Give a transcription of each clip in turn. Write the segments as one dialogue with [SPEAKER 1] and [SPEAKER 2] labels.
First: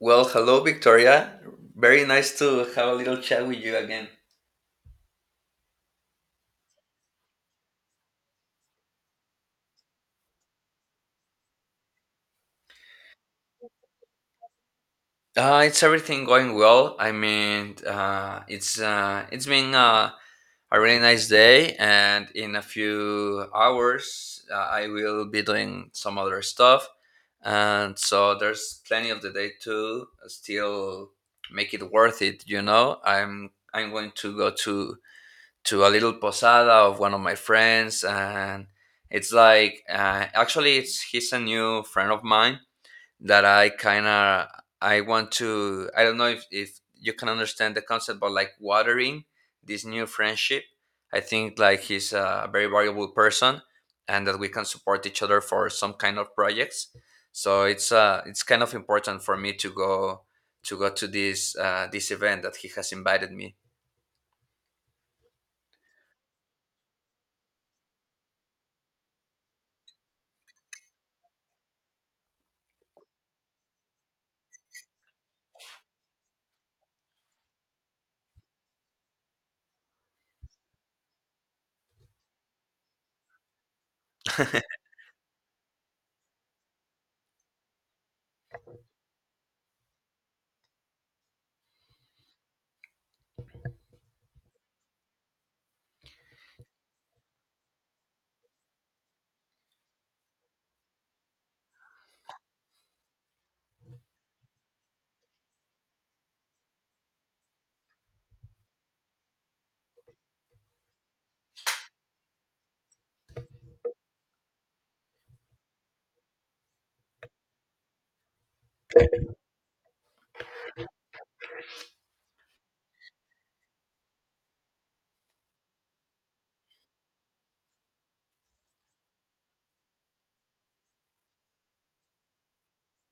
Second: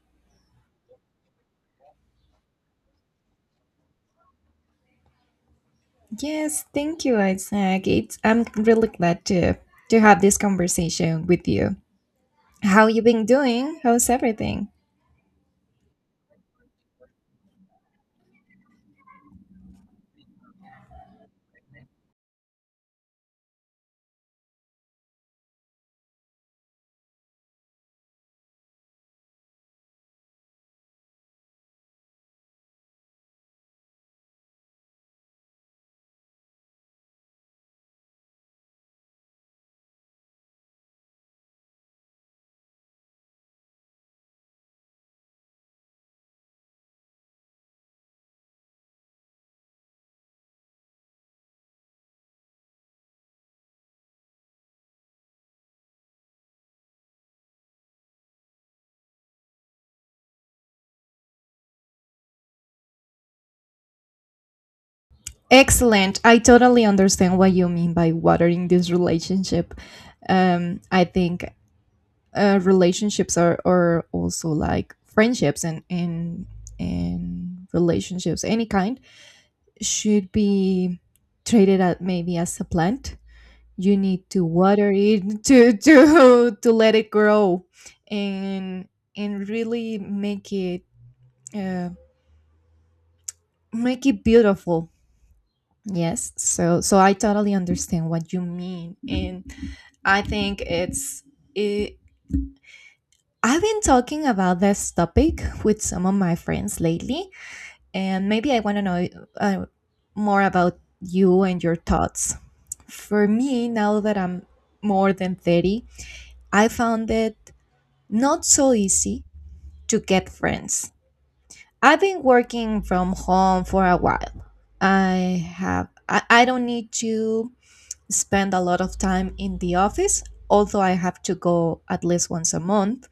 [SPEAKER 1] Well, hello, Victoria. Very nice to have a little chat with you again.
[SPEAKER 2] Yes, thank you, Isaac. I'm really glad to have this conversation with you. How you been doing? How's everything?
[SPEAKER 1] It's everything going well. I mean, it's been A really nice day, and in a few hours, I will be doing some other stuff, and so there's plenty of the day to still make it worth it. You know, I'm going to go to a little posada of one of my friends. And it's like actually it's he's a new friend of mine that I kind of I want to, I don't know if, you can understand the concept, but like watering this new friendship. I think like he's a very valuable person and that we can support each other for some kind of projects, so it's kind of important for me to go to this event that he has invited me.
[SPEAKER 2] Excellent. I totally understand what you mean by watering this relationship. I think relationships are also like friendships and relationships, any kind, should be treated at maybe as a plant you need to water it to let it grow and and really uh, make it beautiful. Yes, so I totally understand what you mean, and I think it, I've been talking about this topic with some of my friends lately, and maybe I want to know uh, more about you and your thoughts. For me now that I'm more than 30, I found it not so easy to get friends. I've been working from home for a while. I don't need to spend a lot of time in the office, although I have to go at least once a month,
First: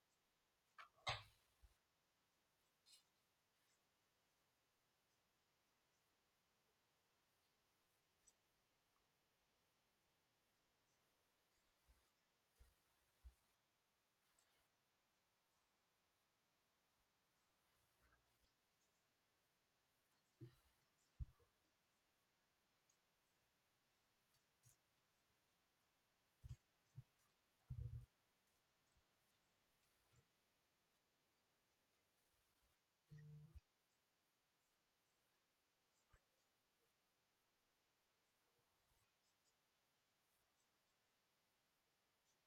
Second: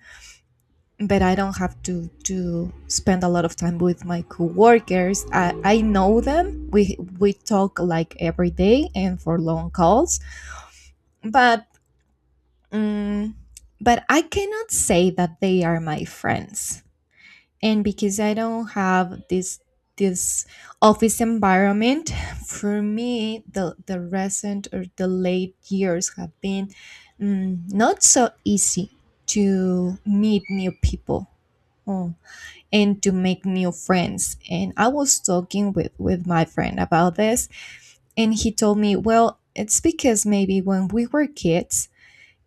[SPEAKER 2] but I don't have to spend a lot of time with my coworkers. I know them. We talk like every day and for long calls, but um, but I cannot say that they are my friends. And because I don't have this office environment, for me the recent or the late years have been, not so easy to meet new people. oh, and to make new friends. And I was talking with my friend about this, and he told me, well, it's because maybe when we were kids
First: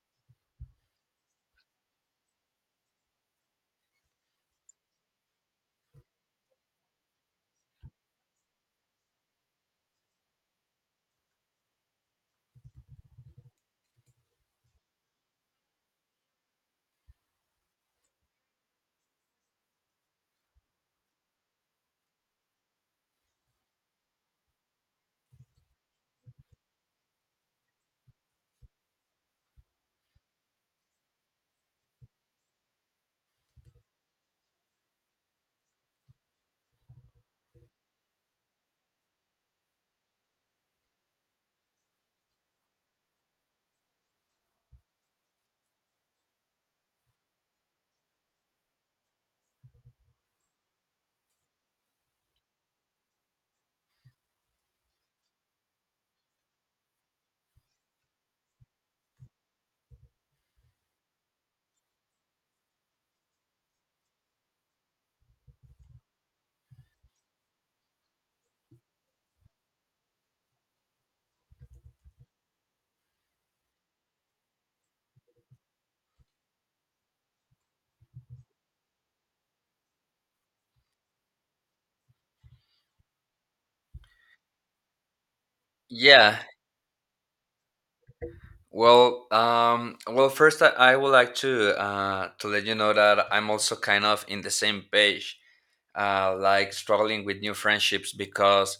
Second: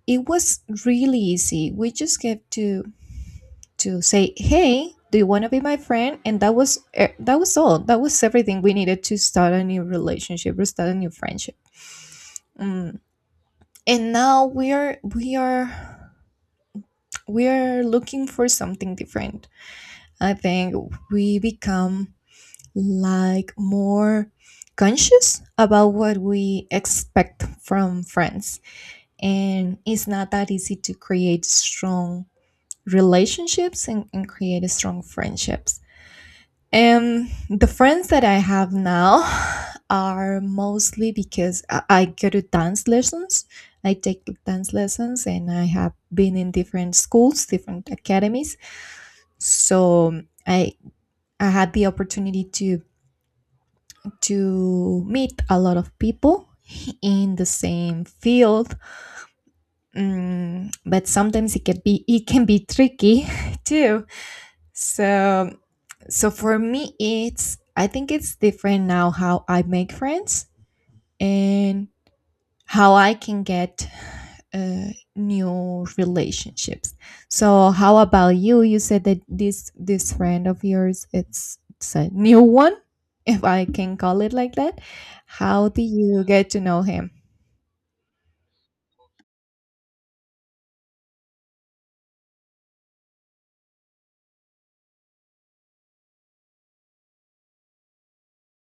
[SPEAKER 2] it was really easy. We just get to say, "Hey, do you want to be my friend?" And that was all. That was everything we needed to start a new relationship or start a new friendship. Mm, and now we are looking for something different. I think we become like more conscious about what we expect from friends, and it's not that easy to create strong relationships, and create strong friendships. And the friends that I have now are mostly because I go to dance lessons. I take dance lessons, and I have been in different schools, different academies. So I I had the opportunity to meet a lot of people in the same field. But sometimes it can be tricky too. So, so for me, I think it's different now how I make friends and how I can get new relationships. So how about you? You said that this friend of yours, it's a new one, if I can call it like that. How do you
[SPEAKER 1] Yeah.
[SPEAKER 2] get to know him?
[SPEAKER 1] Well, first I would like to let you know that I'm also kind of in the same page, like struggling with new friendships. Because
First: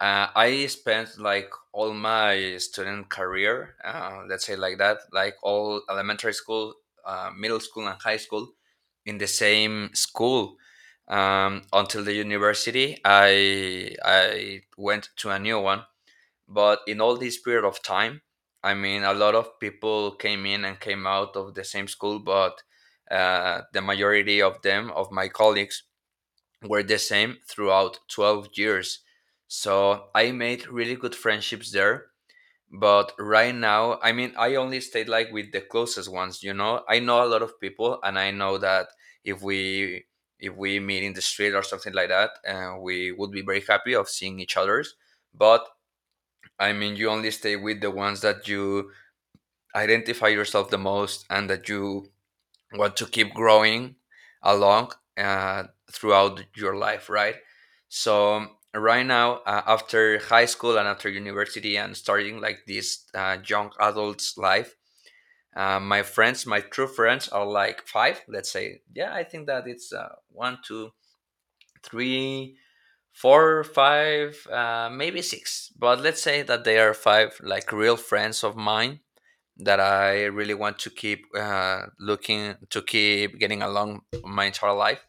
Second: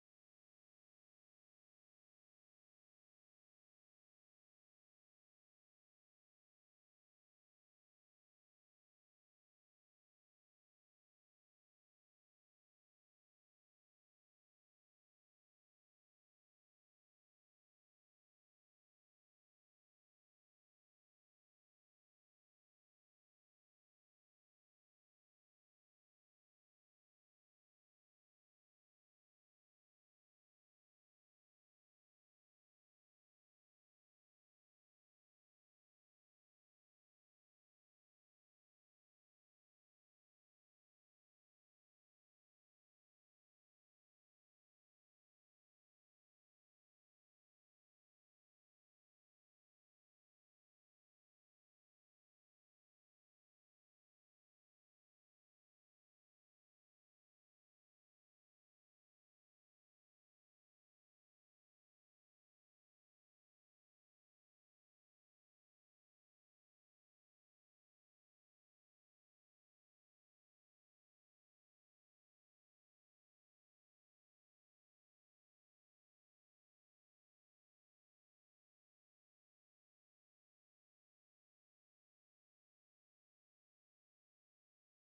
[SPEAKER 1] I spent like all my student career, let's say like that, like all elementary school, middle school, and high school in the same school, until the university. I went to a new one. But in all this period of time, I mean, a lot of people came in and came out of the same school, but the majority of them of my colleagues were the same throughout 12 years, so I made really good friendships there. But right now, I mean, I only stayed like with the closest ones. You know, I know a lot of people, and I know that if we if we meet in the street or something like that, we would be very happy of seeing each others. But I mean, you only stay with the ones that you identify yourself the most, and that you want to keep growing along, throughout your life, right? So, right now, after high school and after university and starting like this young adult's life, my friends, my true friends, are like five. Let's say, yeah, I think that it's one, two, three, four, five, maybe six. But let's say that they are five like real friends of mine that I really want to keep looking to keep getting along my entire life.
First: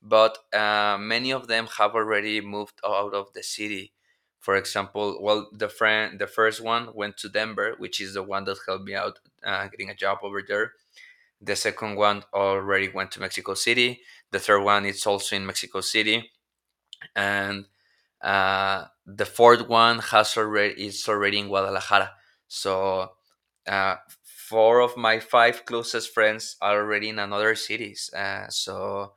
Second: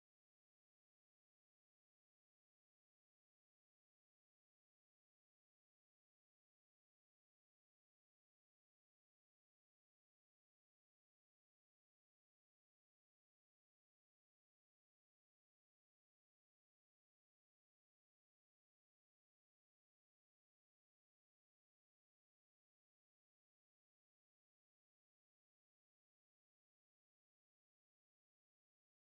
[SPEAKER 1] But many of them have already moved out of the city. For example, well, the friend, the first one went to Denver, which is the one that helped me out getting a job over there. The second one already went to Mexico City. The third one is also in Mexico City, and the fourth one has already is already in Guadalajara. So, uh, four of my five closest friends are already in another cities. So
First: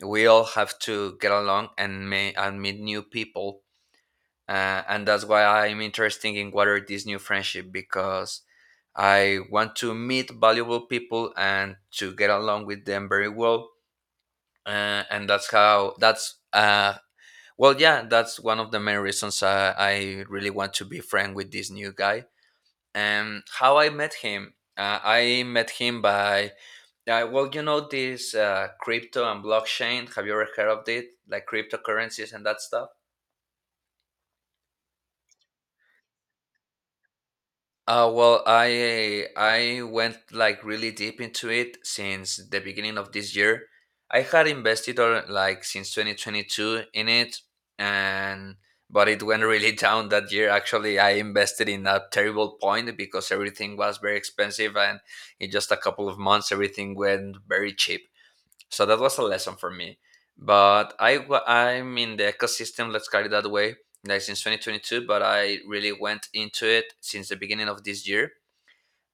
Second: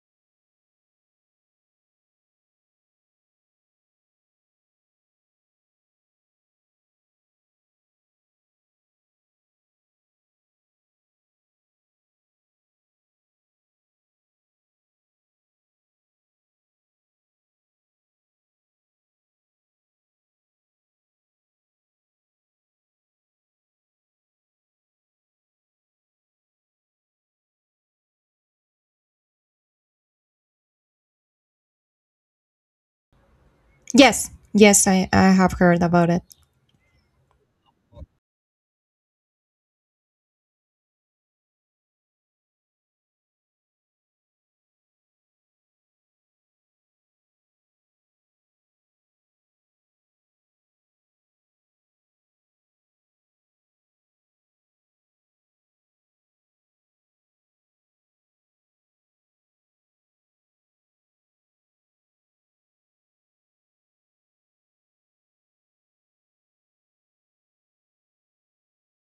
[SPEAKER 1] we all have to get along and meet new people. And that's why I'm interested in what are this new friendship, because I want to meet valuable people and to get along with them very well. And that's how that's well, yeah, That's one of the main reasons I really want to be friend with this new guy. And how I met him by, well, you know, this crypto and blockchain. Have you ever heard of it? Like cryptocurrencies and that stuff?
[SPEAKER 2] Yes, yes, I have heard about it.
[SPEAKER 1] Well, I went like really deep into it since the beginning of this year. I had invested or like since 2022 in it, and but it went really down that year. Actually, I invested in a terrible point because everything was very expensive, and in just a couple of months, everything went very cheap. So that was a lesson for me. But I'm in the ecosystem, let's call it that way, like since 2022, but I really went into it since the beginning of this year.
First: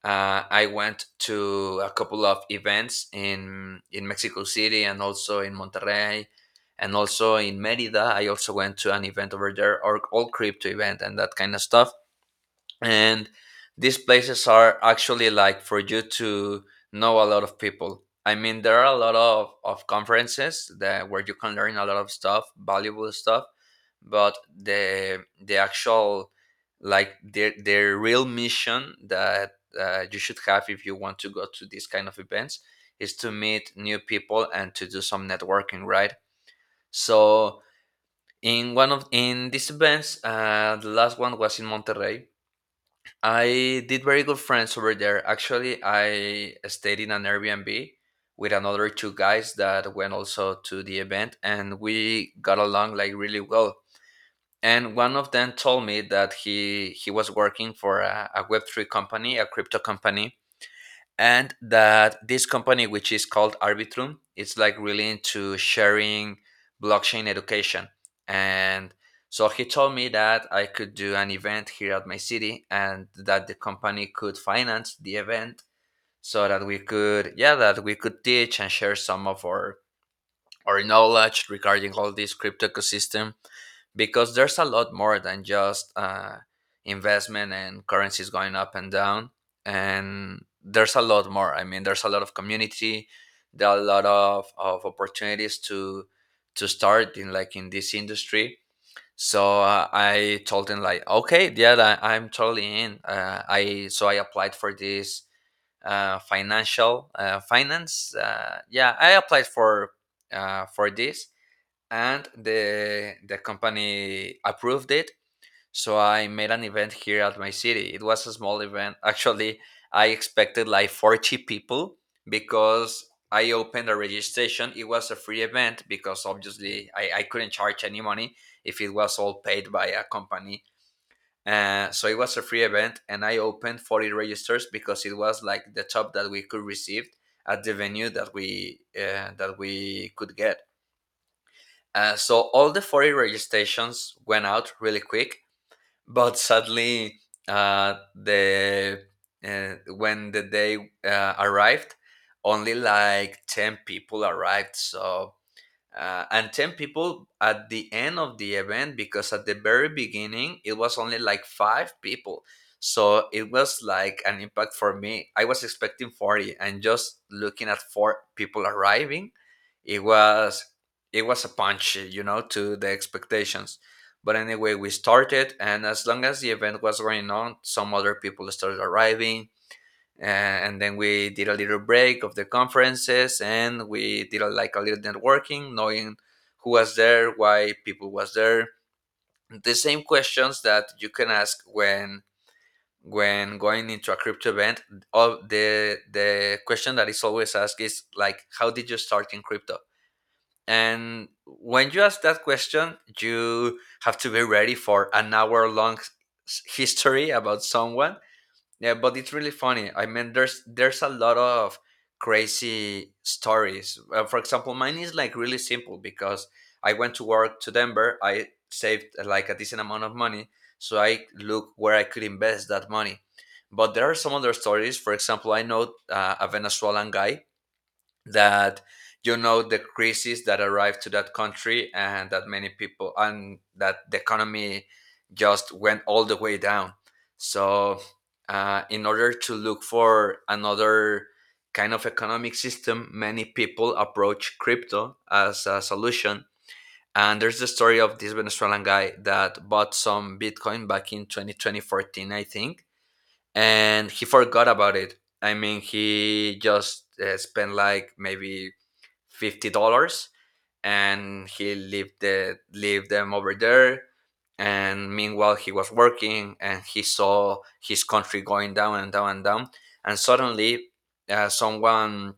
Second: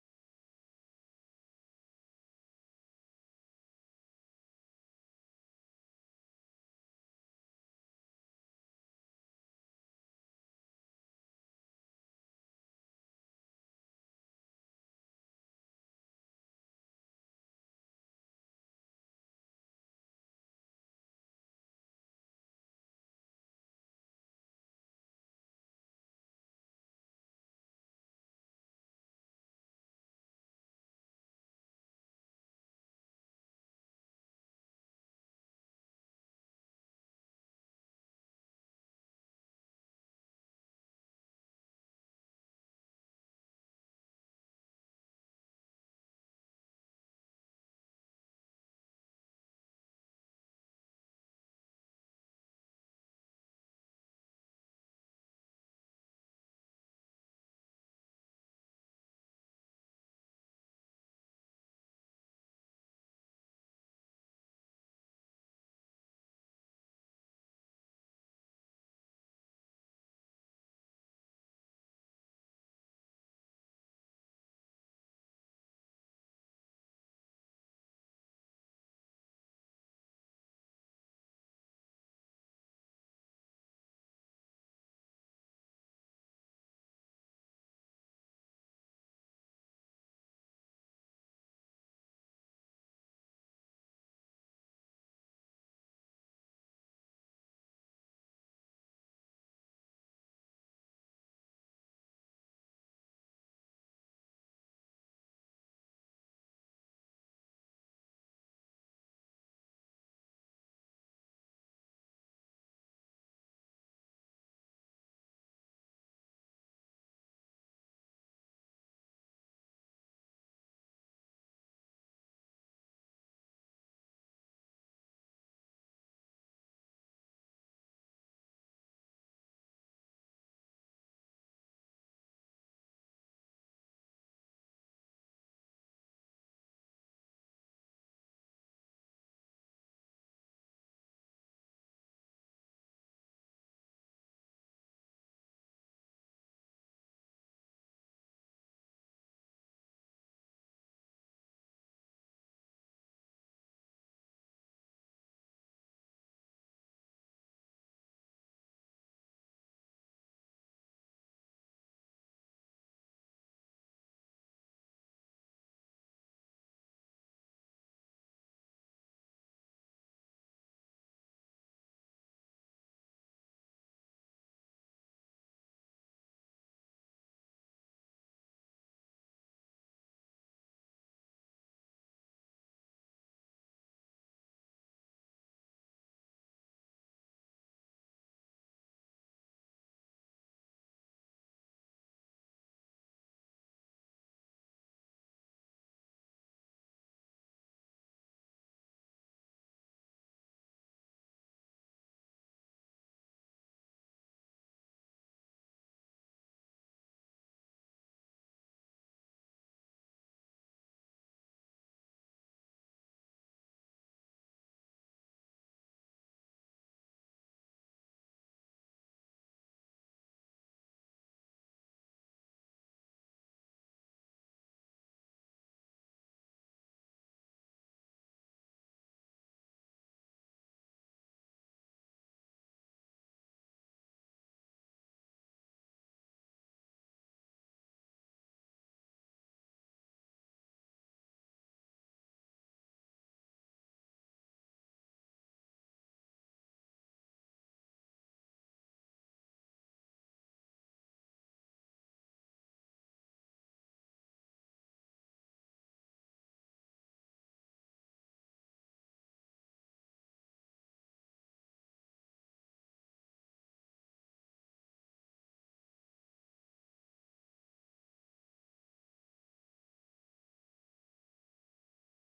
[SPEAKER 1] I went to a couple of events in Mexico City and also in Monterrey, and also in Merida. I also went to an event over there, or all crypto event and that kind of stuff. And these places are actually like for you to know a lot of people. I mean, there are a lot of conferences that where you can learn a lot of stuff, valuable stuff. But the actual, like their real mission that you should have if you want to go to these kind of events, is to meet new people and to do some networking, right? So, in one of in these events, the last one was in Monterrey, I did very good friends over there. Actually, I stayed in an Airbnb with another two guys that went also to the event, and we got along like really well. And one of them told me that he was working for a Web three company, a crypto company, and that this company, which is called Arbitrum, it's like really into sharing blockchain education. And so he told me that I could do an event here at my city, and that the company could finance the event, so that we could, yeah, that we could teach and share some of our or knowledge regarding all this crypto ecosystem. Because there's a lot more than just investment and currencies going up and down. And there's a lot more. I mean, there's a lot of community, there are a lot of opportunities to start in like in this industry. So, I told them like, okay, yeah, I'm totally in. Uh, i so I applied for this financial finance. Yeah, I applied for this, and the company approved it. So I made an event here at my city. It was a small event. Actually, I expected like 40 people, because I opened a registration. It was a free event, because obviously I couldn't charge any money if it was all paid by a company. So it was a free event, and I opened 40 registers because it was like the top that we could receive at the venue that we could get. So all the 40 registrations went out really quick. But sadly, the when the day arrived, only like 10 people arrived. So, and 10 people at the end of the event, because at the very beginning it was only like five people. So it was like an impact for me. I was expecting 40, and just looking at four people arriving, it was it was a punch, you know, to the expectations. But anyway, we started, and as long as the event was going on, some other people started arriving. And then we did a little break of the conferences, and we did a, like a little networking, knowing who was there, why people was there. The same questions that you can ask when going into a crypto event. All the question that is always asked is like, how did you start in crypto? And when you ask that question, you have to be ready for an hour long history about someone. Yeah, but it's really funny. I mean, there's a lot of crazy stories. For example, mine is like really simple, because I went to work to Denver. I saved like a decent amount of money, so I look where I could invest that money. But there are some other stories. For example, I know a Venezuelan guy that, you know, the crisis that arrived to that country, and that many people, and that the economy just went all the way down. So, in order to look for another kind of economic system, many people approach crypto as a solution. And there's the story of this Venezuelan guy that bought some bitcoin back in twenty twenty fourteen, I think, and he forgot about it. I mean, he just spent like maybe $50, and he lived lived them over there. And meanwhile, he was working, and he saw his country going down and down and down. And suddenly, uh, someone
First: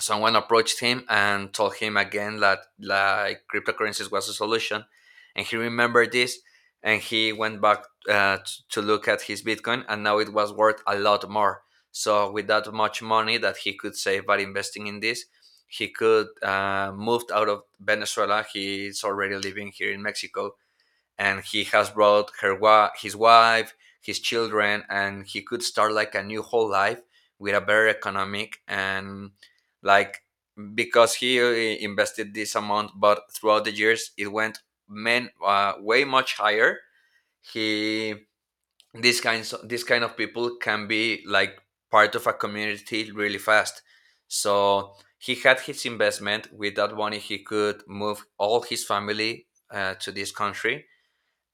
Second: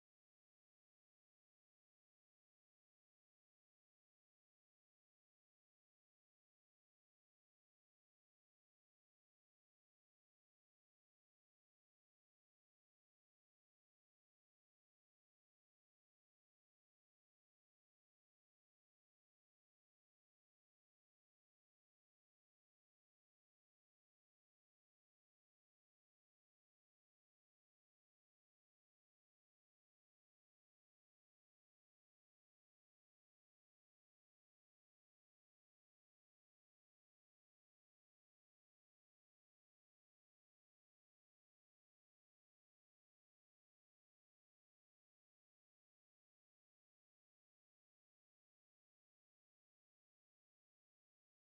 [SPEAKER 1] someone approached him and told him again that like cryptocurrencies was a solution. And he remembered this, and he went back, uh, t- to look at his bitcoin, and now it was worth a lot more. So with that much money that he could save by investing in this, he could moved out of Venezuela. He's already living here in Mexico, and he has his wife, his children, and he could start like a new whole life with a better economic and, like, because he invested this amount, but throughout the years it went men way much higher. He These kind of people can be like part of a community really fast. So he had his investment. With that money he could move all his family to this country,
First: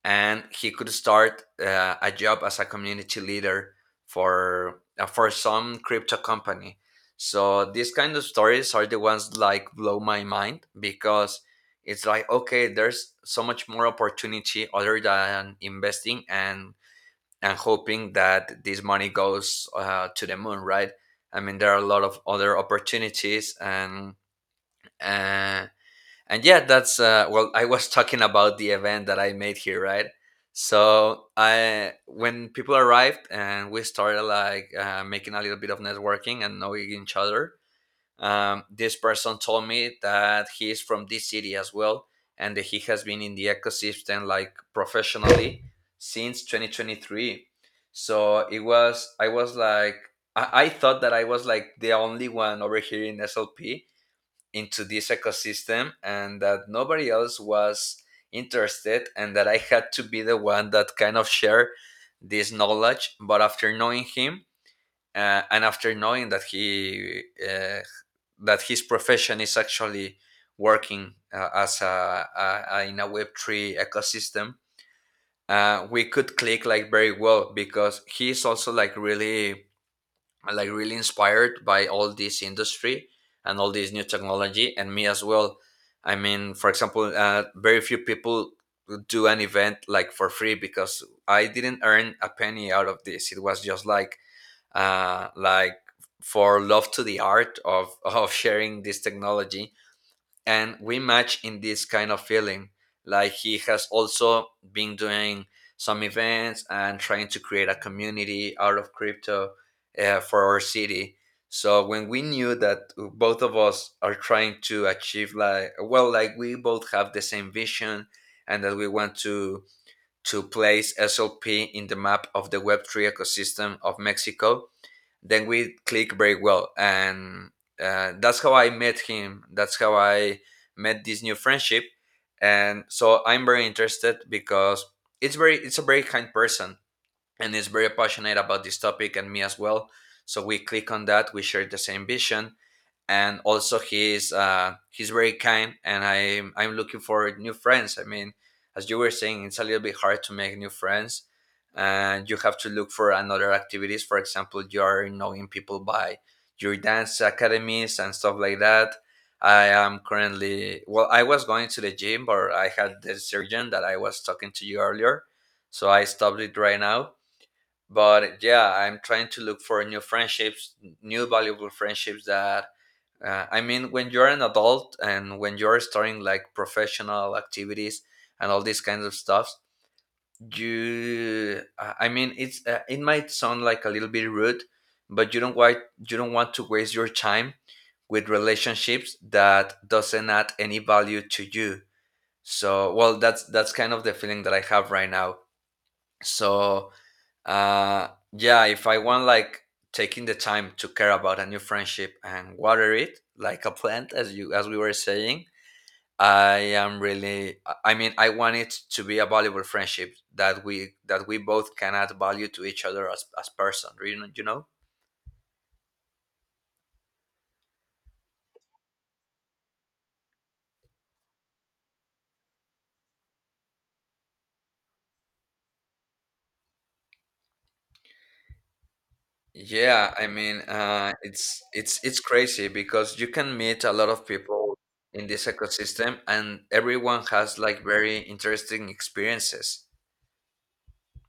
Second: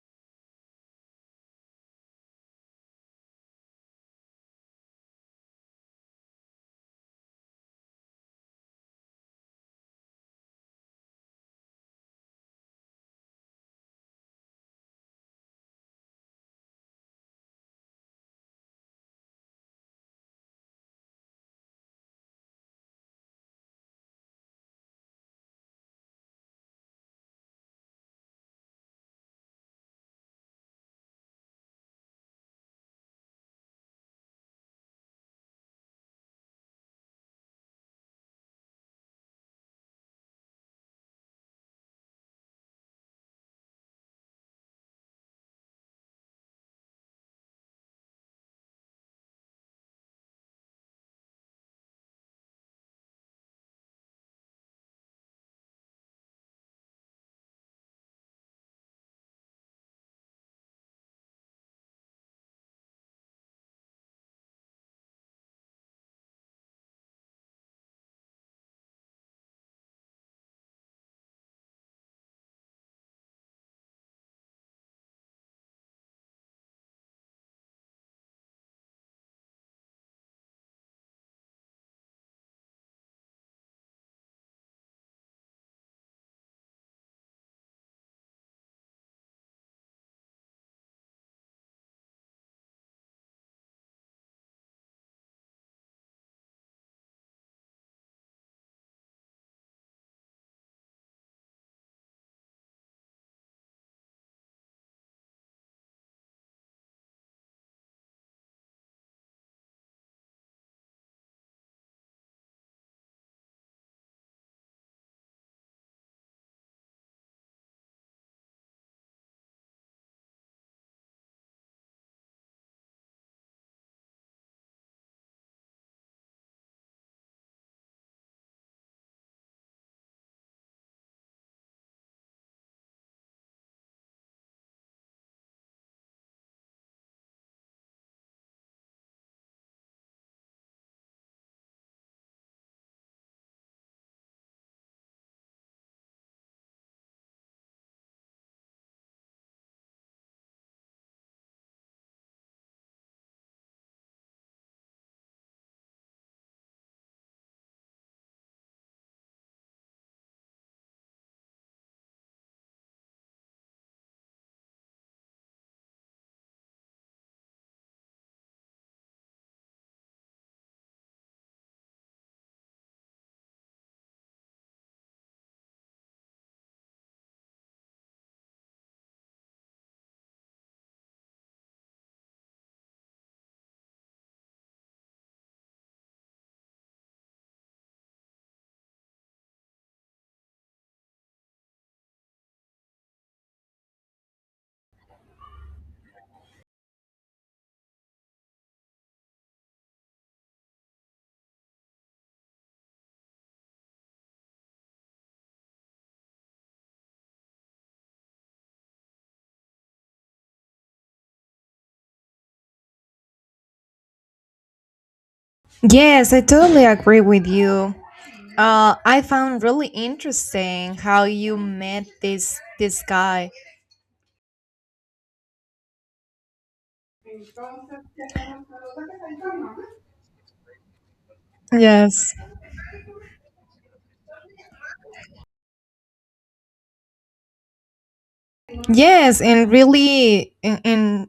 [SPEAKER 1] and he could start a job as a community leader for some crypto company. So these kind of stories are the ones like blow my mind, because it's like, okay, there's so much more opportunity other than investing and hoping that this money goes to the moon, right? I mean, there are a lot of other opportunities Uh, and yeah, that's well, I was talking about the event that I made here, right? So I when people arrived and we started like making a little bit of networking and knowing each other, this person told me that he is from this city as well, and that he has been in the ecosystem like professionally since 2023. So it was, I was like, I thought that I was like the only one over here in SLP into this ecosystem, and that nobody else was interested, and that I had to be the one that kind of share this knowledge. But after knowing him, and after knowing that he that his profession is actually working as a in a web3 ecosystem, we could click like very well, because he's also like really, I'm like really inspired by all this industry and all this new technology, and me as well. I mean, for example, very few people do an event like for free, because I didn't earn a penny out of this. It was just like uh like for love to the art of of sharing this technology, and we match in this kind of feeling. Like, he has also been doing some events and trying to create a community out of crypto for our city. So when we knew that both of us are trying to achieve, like, well, like we both have the same vision and that we want to place SLP in the map of the web3 ecosystem of Mexico, then we click very well. And that's how I met him, that's how I met this new friendship. And so I'm very interested, because it's very, it's a very kind person, and is very passionate about this topic, and me as well. So we click on that, we share the same vision. And also he's very kind, and I'm looking for new friends. I mean, as you were saying, it's a little bit hard to make new friends, and you have to look for another activities. For example, you are knowing people by your dance academies and stuff like that. I am currently, well, I was going to the gym, but I had the surgeon that I was talking to you earlier, so I stopped it right now. But yeah, I'm trying to look for new friendships, new valuable friendships that I mean, when you're an adult and when you're starting like professional activities and all these kinds of stuff, I mean, it might sound like a little bit rude, but you don't want to waste your time with relationships that doesn't add any value to you. So, well, that's kind of the feeling that I have right now. So, uh, yeah, if I want, like, taking the time to care about a new friendship and water it like a plant, as you as we were saying, I am really, I mean, I want it to be a valuable friendship, that we both can add value to each other as person. You know,
[SPEAKER 2] Yes, I totally agree with you. I found really interesting how you met this guy.
[SPEAKER 1] Yeah, I mean, it's
[SPEAKER 2] Yes.
[SPEAKER 1] crazy, because you can meet a lot of people in this ecosystem, and everyone has like very interesting
[SPEAKER 2] Yes, and
[SPEAKER 1] experiences.
[SPEAKER 2] really, and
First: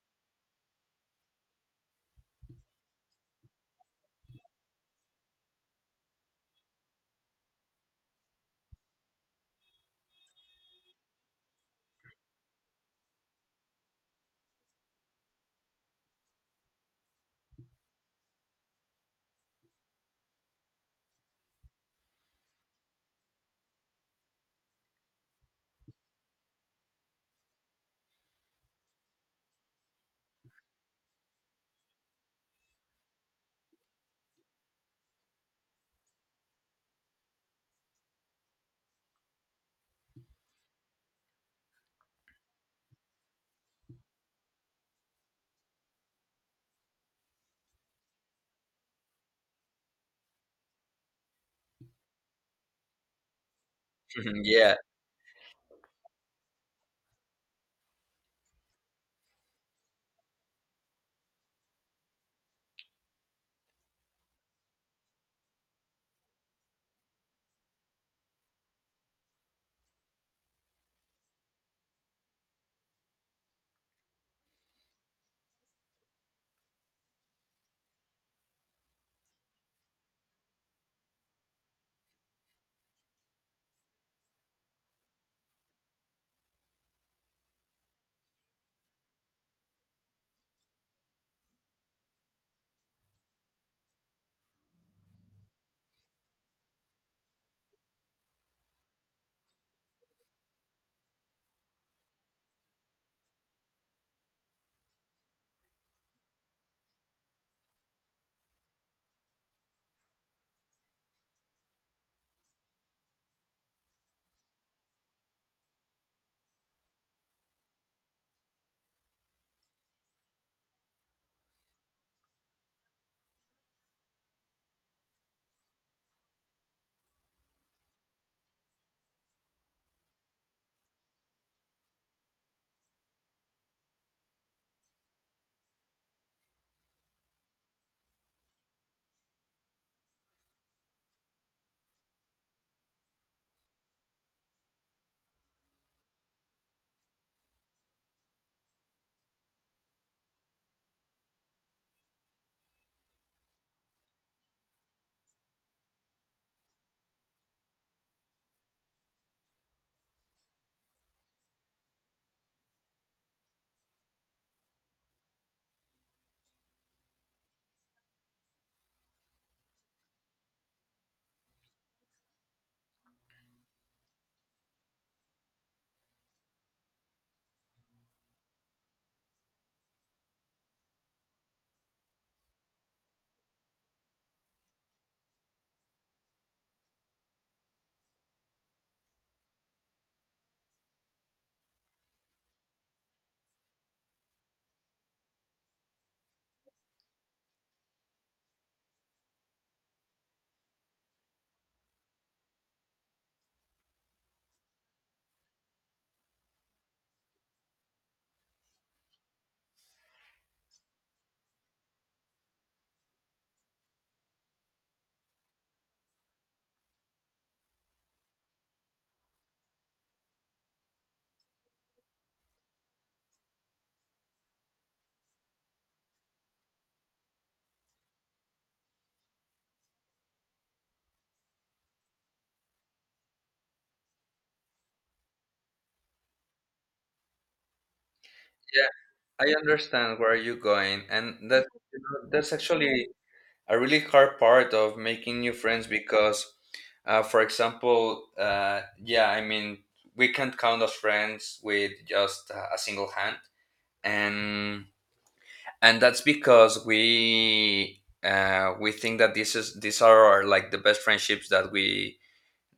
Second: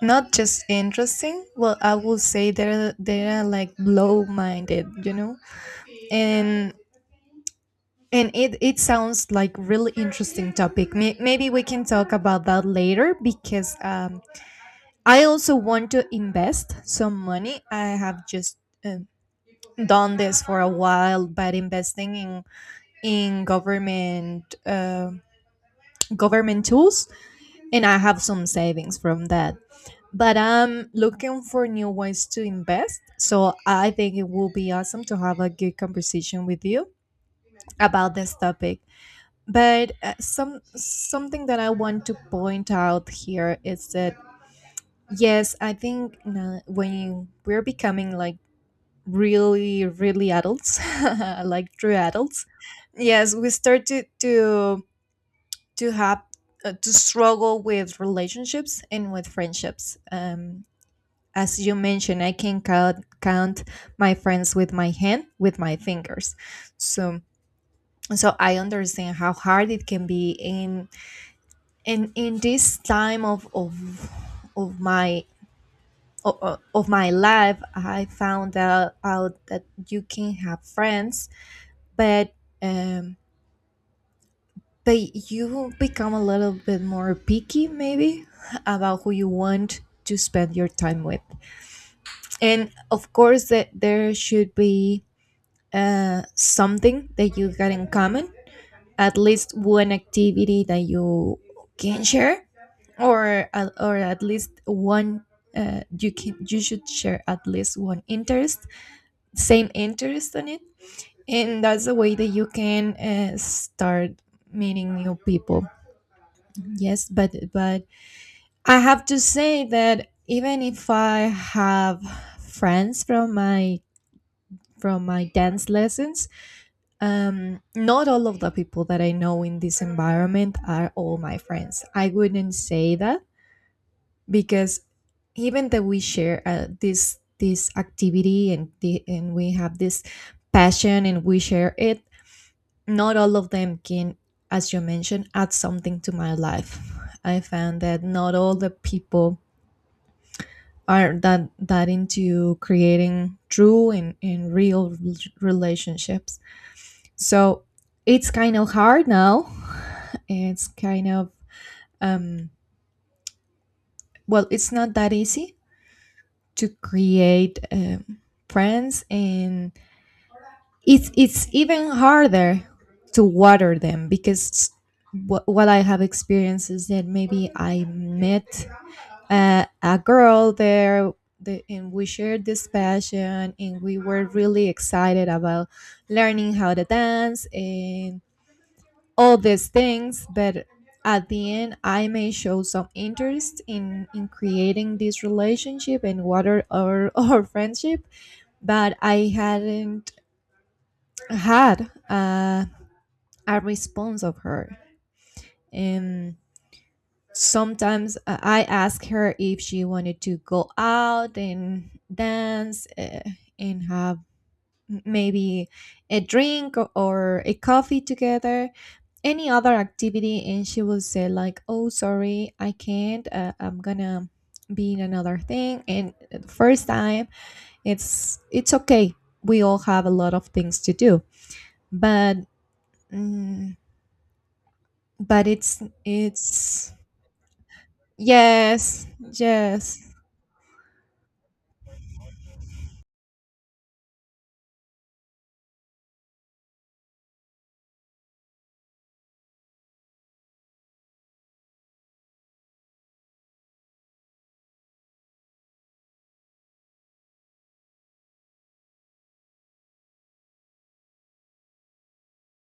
[SPEAKER 2] not just interesting. Well, I would say they're like blow minded, you know, and and it sounds like really interesting topic. Maybe we can talk about that later, because I also want to invest some money. I have just um, done this for a while, but investing in government government tools, and I have some savings from that. But I'm looking for new ways to invest, so I think it will be awesome to have a good conversation with you about this topic. But something that I want to point out here is that yes, I think when we're becoming like really adults, like true adults, yes we start
[SPEAKER 1] Yeah,
[SPEAKER 2] to have to struggle with relationships and with friendships. As you mentioned, I can count my friends with my hand, with my fingers. So, so I understand how hard it can be in in this time of my of my life. I found out that you can have friends, but um, but you become a little bit more picky maybe about who you want to spend your time with, and of course that there should be something that you got in common, at least one activity that you can share, or at least one you should share at least one interest, same interest on it, and that's the way that you can start meeting new people. Yes, but I have to say that even if I have friends from my dance lessons, not all of the people that I know in this environment are all my friends. I wouldn't say that, because even that we share this activity and we have this passion and we share it, not all of them can, as you mentioned, add something to my life. I found that not all the people are that into creating true and relationships. So it's kind of hard now. It's kind of um well, it's not that easy to create friends, and it's even harder to water them, because what I have experienced is that maybe I met a girl there, and we shared this passion and we were really excited about learning how to dance and all these things, but at the end I may show some interest in creating this relationship and what are our, our friendship, but I hadn't had a response of her. And sometimes I ask her if she wanted to go out and dance and have maybe a drink or a coffee together, any other activity, and she will say like, "Oh, sorry, I can't. I'm gonna be in another thing." And the first time, it's okay. We all have a lot of things to do, but mm, but it's yes,
[SPEAKER 1] I
[SPEAKER 2] yes,
[SPEAKER 1] understand where you're going, and that, you know, that's actually a really hard part of making new friends, because, for example, yeah, I mean, we can't count as friends with just a single hand, and and that's because we think that this is, these are our, like the best friendships that we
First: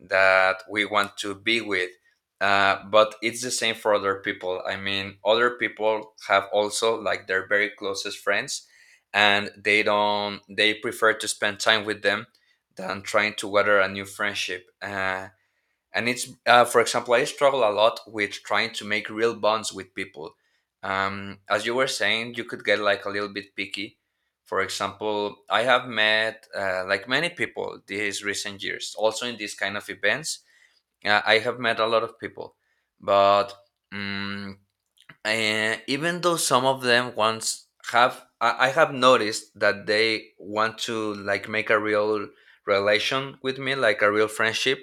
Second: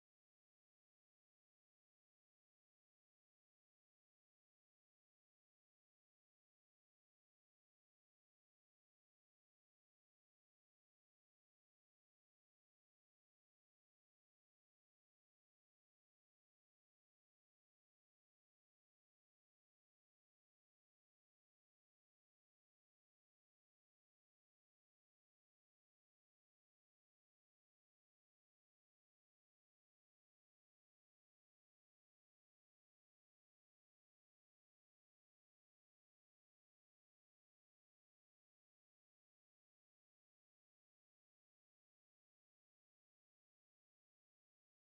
[SPEAKER 1] that we want to be with. But it's the same for other people. I mean, other people have also like their very closest friends, and they don't. They prefer to spend time with them than trying to weather a new friendship. And it's for example, I struggle a lot with trying to make real bonds with people. As you were saying, you could get like a little bit picky. For example, I have met like many people these recent years, also in these kind of events. I have met a lot of people, but um, even though some of them once have I have noticed that they want to like make a real relation with me, like a real friendship,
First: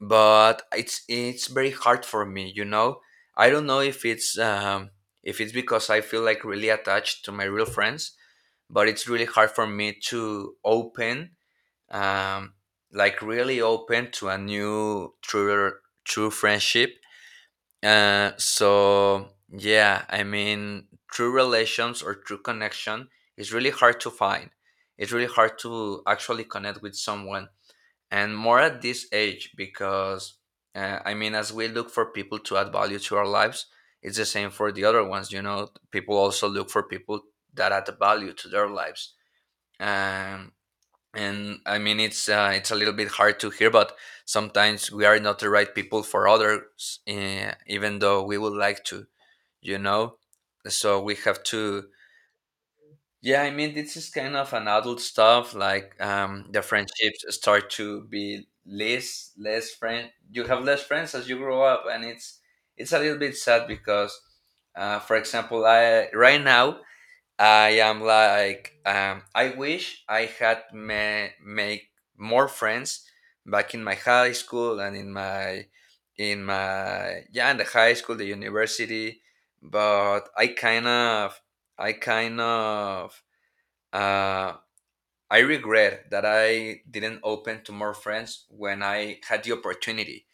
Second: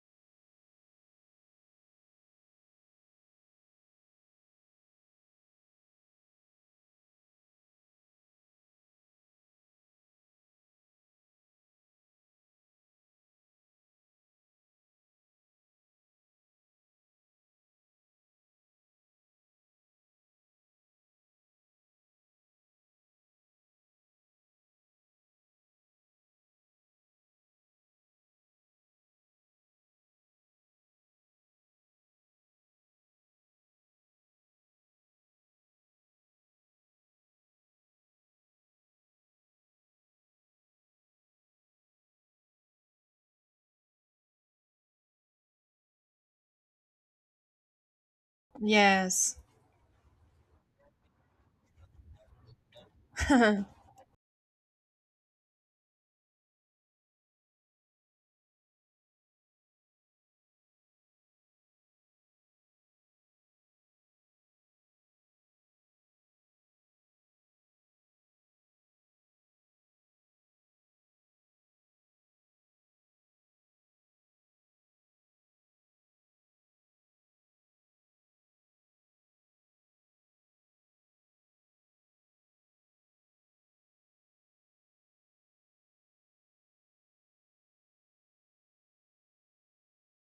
[SPEAKER 1] but it's very hard for me, you know. I don't know if it's because I feel like really attached to my real friends, but it's really hard for me to open, um like really open to a new true true friendship. So yeah, I mean, true relations or true connection is really hard to find. It's really hard to actually connect with someone, and more at this age, because I mean, as we look for people to add value to our lives, it's the same for the other ones, you know. People also look for people that add value to their lives. um, and I mean, it's a little bit hard to hear, but sometimes we are not the right people for others, even though we would like to,
[SPEAKER 2] yes.
[SPEAKER 1] you know. So we have to, yeah, I mean, this is kind of an adult stuff. Like, the friendships start to be less, less friend. You have less friends as you grow up, and it's a little bit sad, because, for example, I right now I am like, I wish I had ma- make more friends back in my high school and in my yeah, in the high school, the university, but I kind of uh, I regret that I didn't open to more friends when I had the opportunity,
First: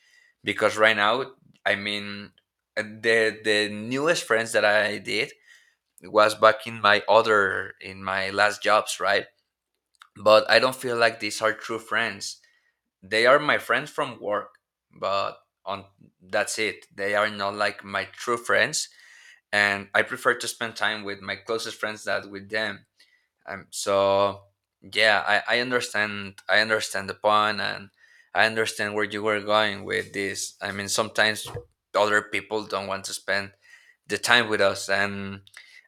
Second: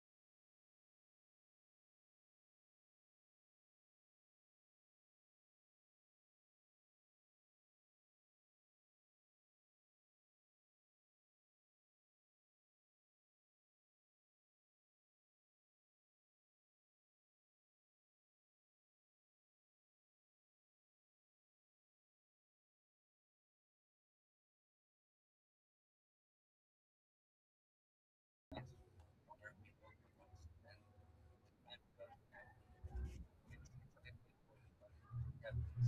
[SPEAKER 1] because right now, I mean, the newest friends that I did was back in my other, in my last jobs, right? But I don't feel like these are true friends. They are my friends from work, but on that's it. They are not like my true friends, and I prefer to spend time with my closest friends than with them. So yeah, I understand, the point, and I understand where you were going with this. I mean, sometimes other people don't want to spend the time with us, and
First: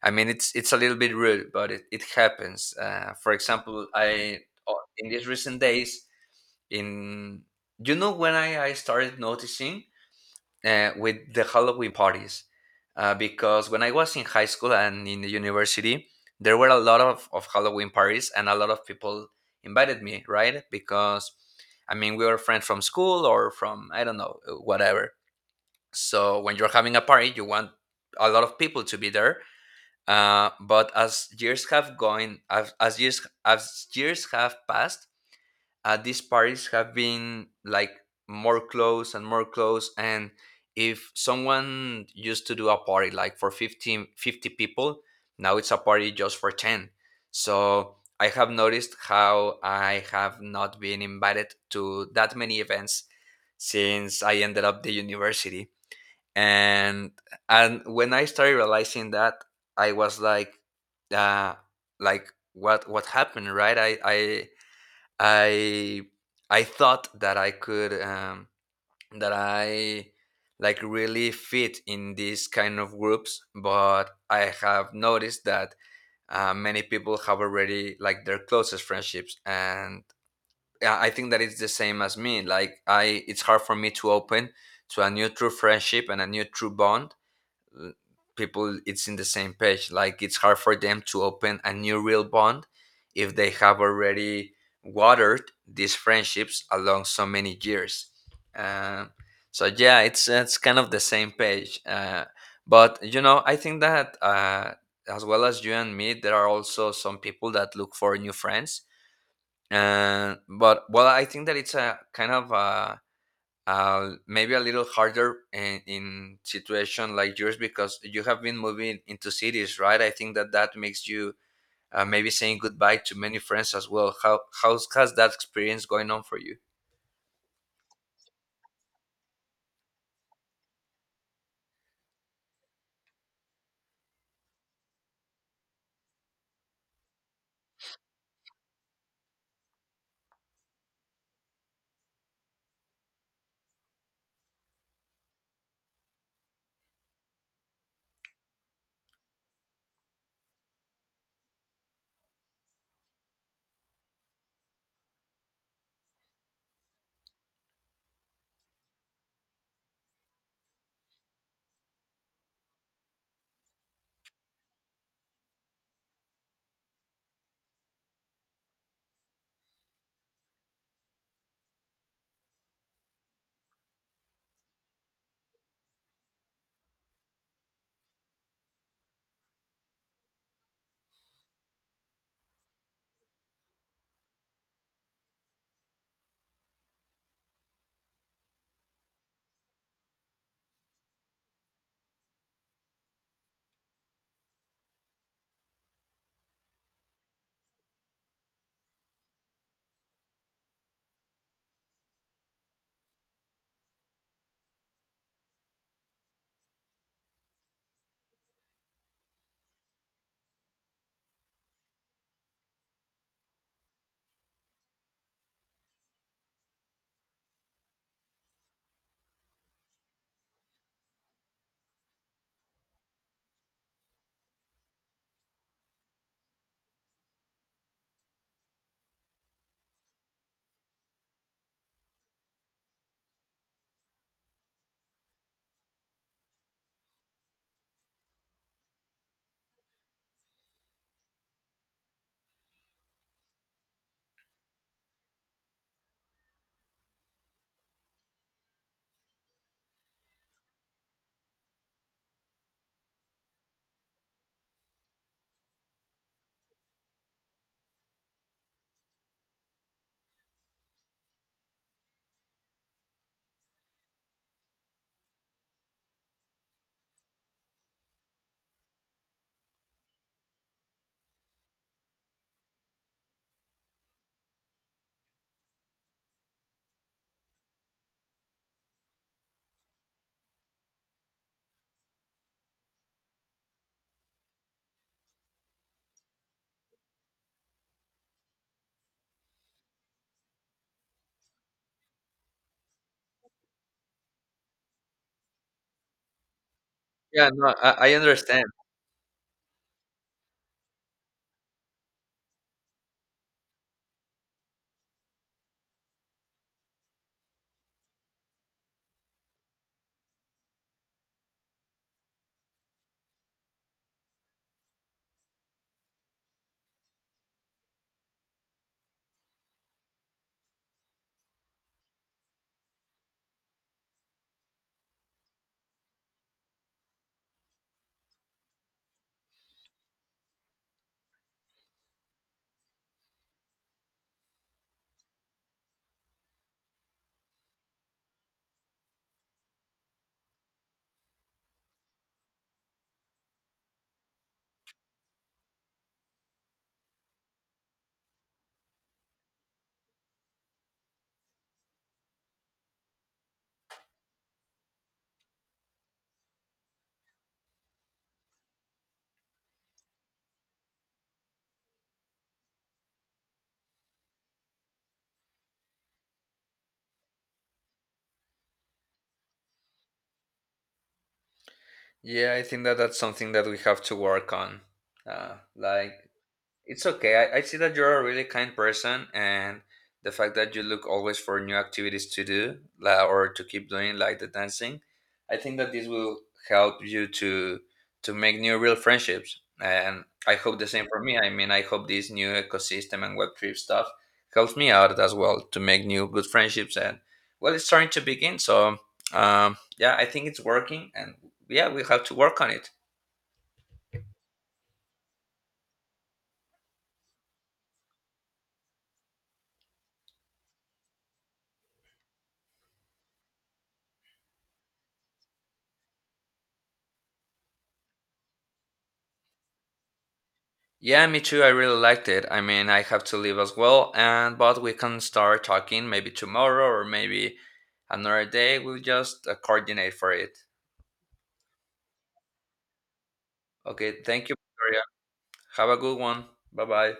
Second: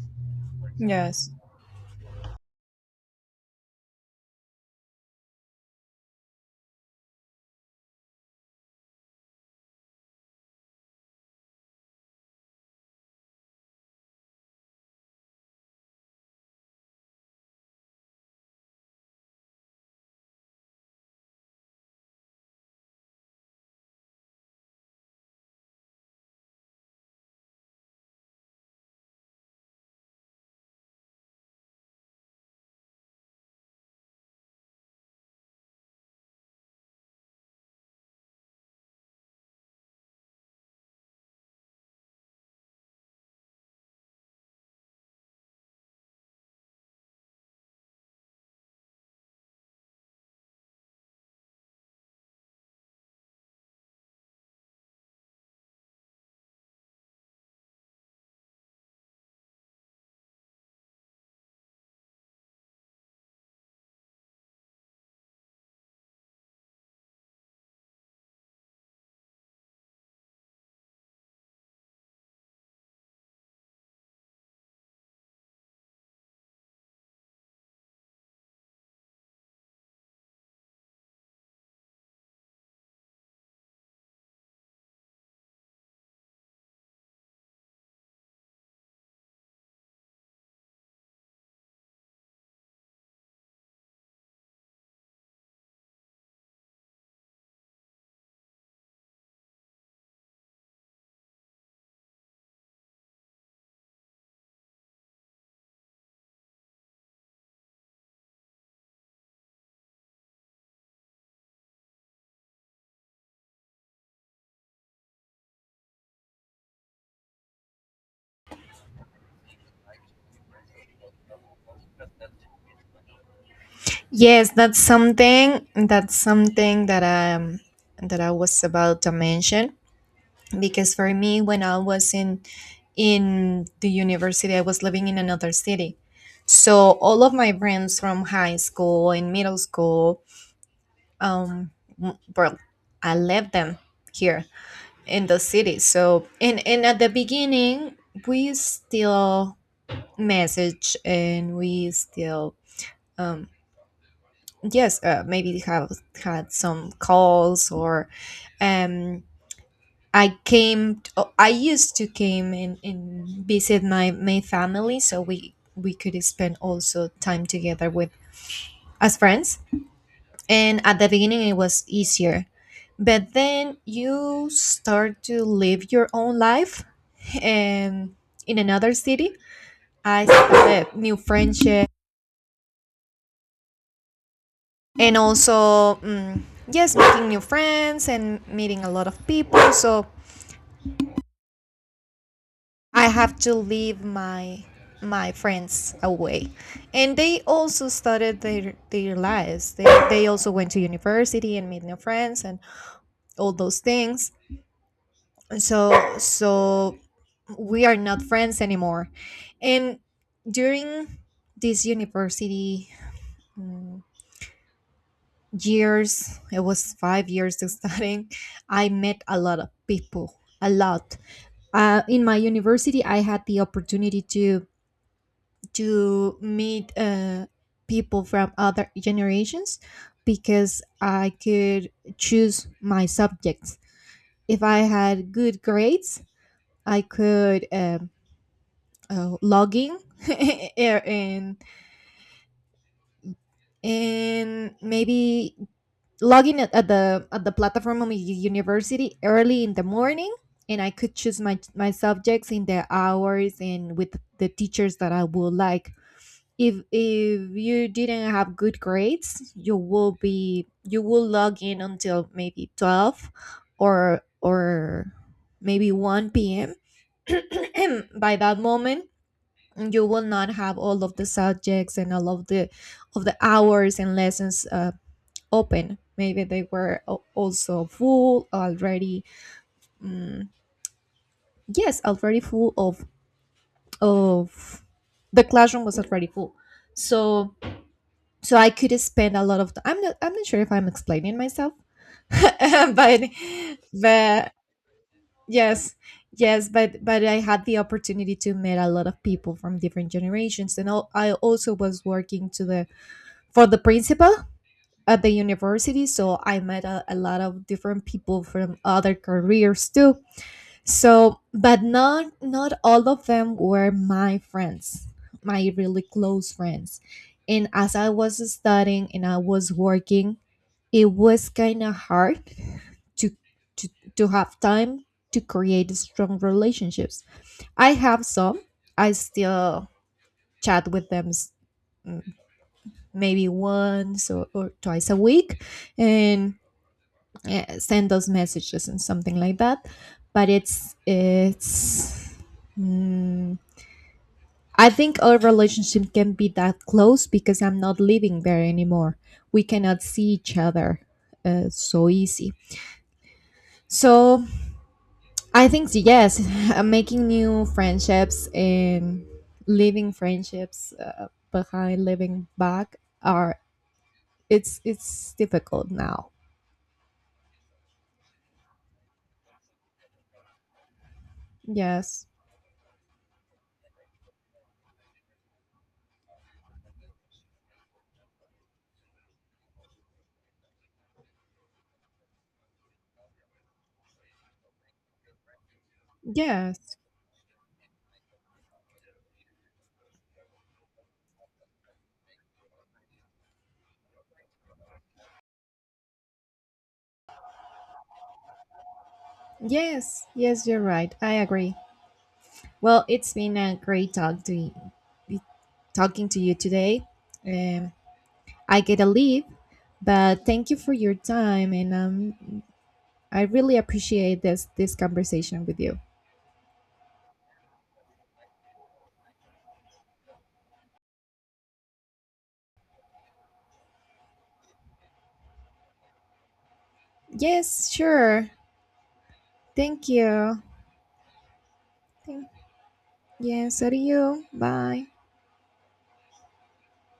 [SPEAKER 1] I mean, it's a little bit
[SPEAKER 2] Yes.
[SPEAKER 1] rude, but it happens. For example, in these recent days, in you know, when I started noticing with the Halloween parties. Because when I was in high school and in the university, there were a lot of Halloween parties, and a lot of people invited me, right? Because, I mean, we were friends from school, or from, I don't know, whatever. So when you're having a party, you want a lot of people to be there. But as years have gone, as, as years have passed, these parties have been like more close and more close. And if someone used to do a party like for 15, 50 people, now it's a party just for 10. So I have noticed how I have not been invited to that many events since I ended up the university. and and when I started realizing that, I was like, uh what happened, right? I I I thought that I could, that I like really fit in these kind of groups, but I have noticed that many people have already like their closest friendships, and I think that it's the same as me. Like, it's hard for me to open to a new true friendship and a new true bond. l- People, it's in the same page. Like, it's hard for them to open a new real bond if they have already watered these friendships along so many years. Uh, so yeah, it's kind of the same page. But you know, I think that as well as you and me, there are also some people that look for new friends. But well, I think that it's a kind of a maybe a little harder in situation like yours, because you have been moving into cities, right? I think that that makes you maybe saying goodbye to many friends as well.
[SPEAKER 2] Yes,
[SPEAKER 1] How
[SPEAKER 2] that's
[SPEAKER 1] has that experience going on for you?
[SPEAKER 2] something that that I was about to mention, because for me when I was in the university I was living in another city. So all of my friends from high school and middle school um well, I left them here in the city. So and at the beginning we still message and we still um yes, maybe they have had some calls or um, I I used to came and visit my my family, so we could spend also time together with as friends. And at the beginning, it was easier, but then you start to live your own life, and in another city, I started new friendships and also yes making new friends and meeting a lot of people, so I have to leave my my friends away, and they also started their lives. They also went to university and made new friends and all those things. So so we are not friends anymore. And during this university mm, years, it was 5 years of studying. I met a lot of people, a lot. In my university I had the opportunity to meet people from other generations, because I could choose my subjects. If I had good grades, I could log in in, and maybe logging at the platform of my university early in the morning, and I could choose my my subjects in the hours and with the teachers that I would like. If you didn't have good grades, you will log in until maybe 12, or maybe 1 p.m. By that moment, you will not have all of the subjects and all of the hours and lessons open. Maybe they were also full already. mm, yes, already full of of the classroom was already full. So so I could spend a lot of time. I'm not sure if I'm explaining myself, but but yes. Yes, but I
[SPEAKER 1] Yeah,
[SPEAKER 2] had
[SPEAKER 1] no,
[SPEAKER 2] the
[SPEAKER 1] I
[SPEAKER 2] opportunity to
[SPEAKER 1] understand.
[SPEAKER 2] meet a lot of people from different generations, and I also was working to the for the principal at the university, so I met a lot of different people from other careers too. So but not all of them were my friends, my really close friends. And as I was studying and I was working, it was kind of hard to, to to have time to create strong relationships. I have some I still chat with them, maybe once or twice a week, and send those messages and something like that. But it's mm, I think our relationship can be that close, because I'm not living there anymore. We cannot see each other so easy. So I think yes, making new friendships and leaving friendships behind, living back, are it's difficult now. Yes,
[SPEAKER 1] Yeah, I think that that's something that we have to work on. Uh, like It's okay. I see that you're a really kind person, and the fact that you look always for new activities to do, or to keep doing, like the dancing, I think that this will
[SPEAKER 2] yes,
[SPEAKER 1] help you to make new real friendships. And I hope the same for me. I mean, I hope this new ecosystem and web trip stuff helps me out as well to make new good friendships. And well, it's starting to begin. So yeah, I think it's
[SPEAKER 2] yes, you're
[SPEAKER 1] working,
[SPEAKER 2] right. I
[SPEAKER 1] and
[SPEAKER 2] agree.
[SPEAKER 1] yeah, we have to work on it.
[SPEAKER 2] Well, it's been a great talk to y- be talking to you today. Um, I get a leave, but thank you for your time, and I really appreciate this conversation with you.
[SPEAKER 1] Yeah, me too. I really liked it. I mean, I have to leave as well, and but we can start talking maybe tomorrow or maybe
[SPEAKER 2] Yes,
[SPEAKER 1] another
[SPEAKER 2] sure.
[SPEAKER 1] day. We'll just
[SPEAKER 2] Thank
[SPEAKER 1] coordinate for it.
[SPEAKER 2] you. Thank- Yes, so do
[SPEAKER 1] Okay,
[SPEAKER 2] you?
[SPEAKER 1] thank you, Victoria.
[SPEAKER 2] Bye.
[SPEAKER 1] Have a good one. Bye bye.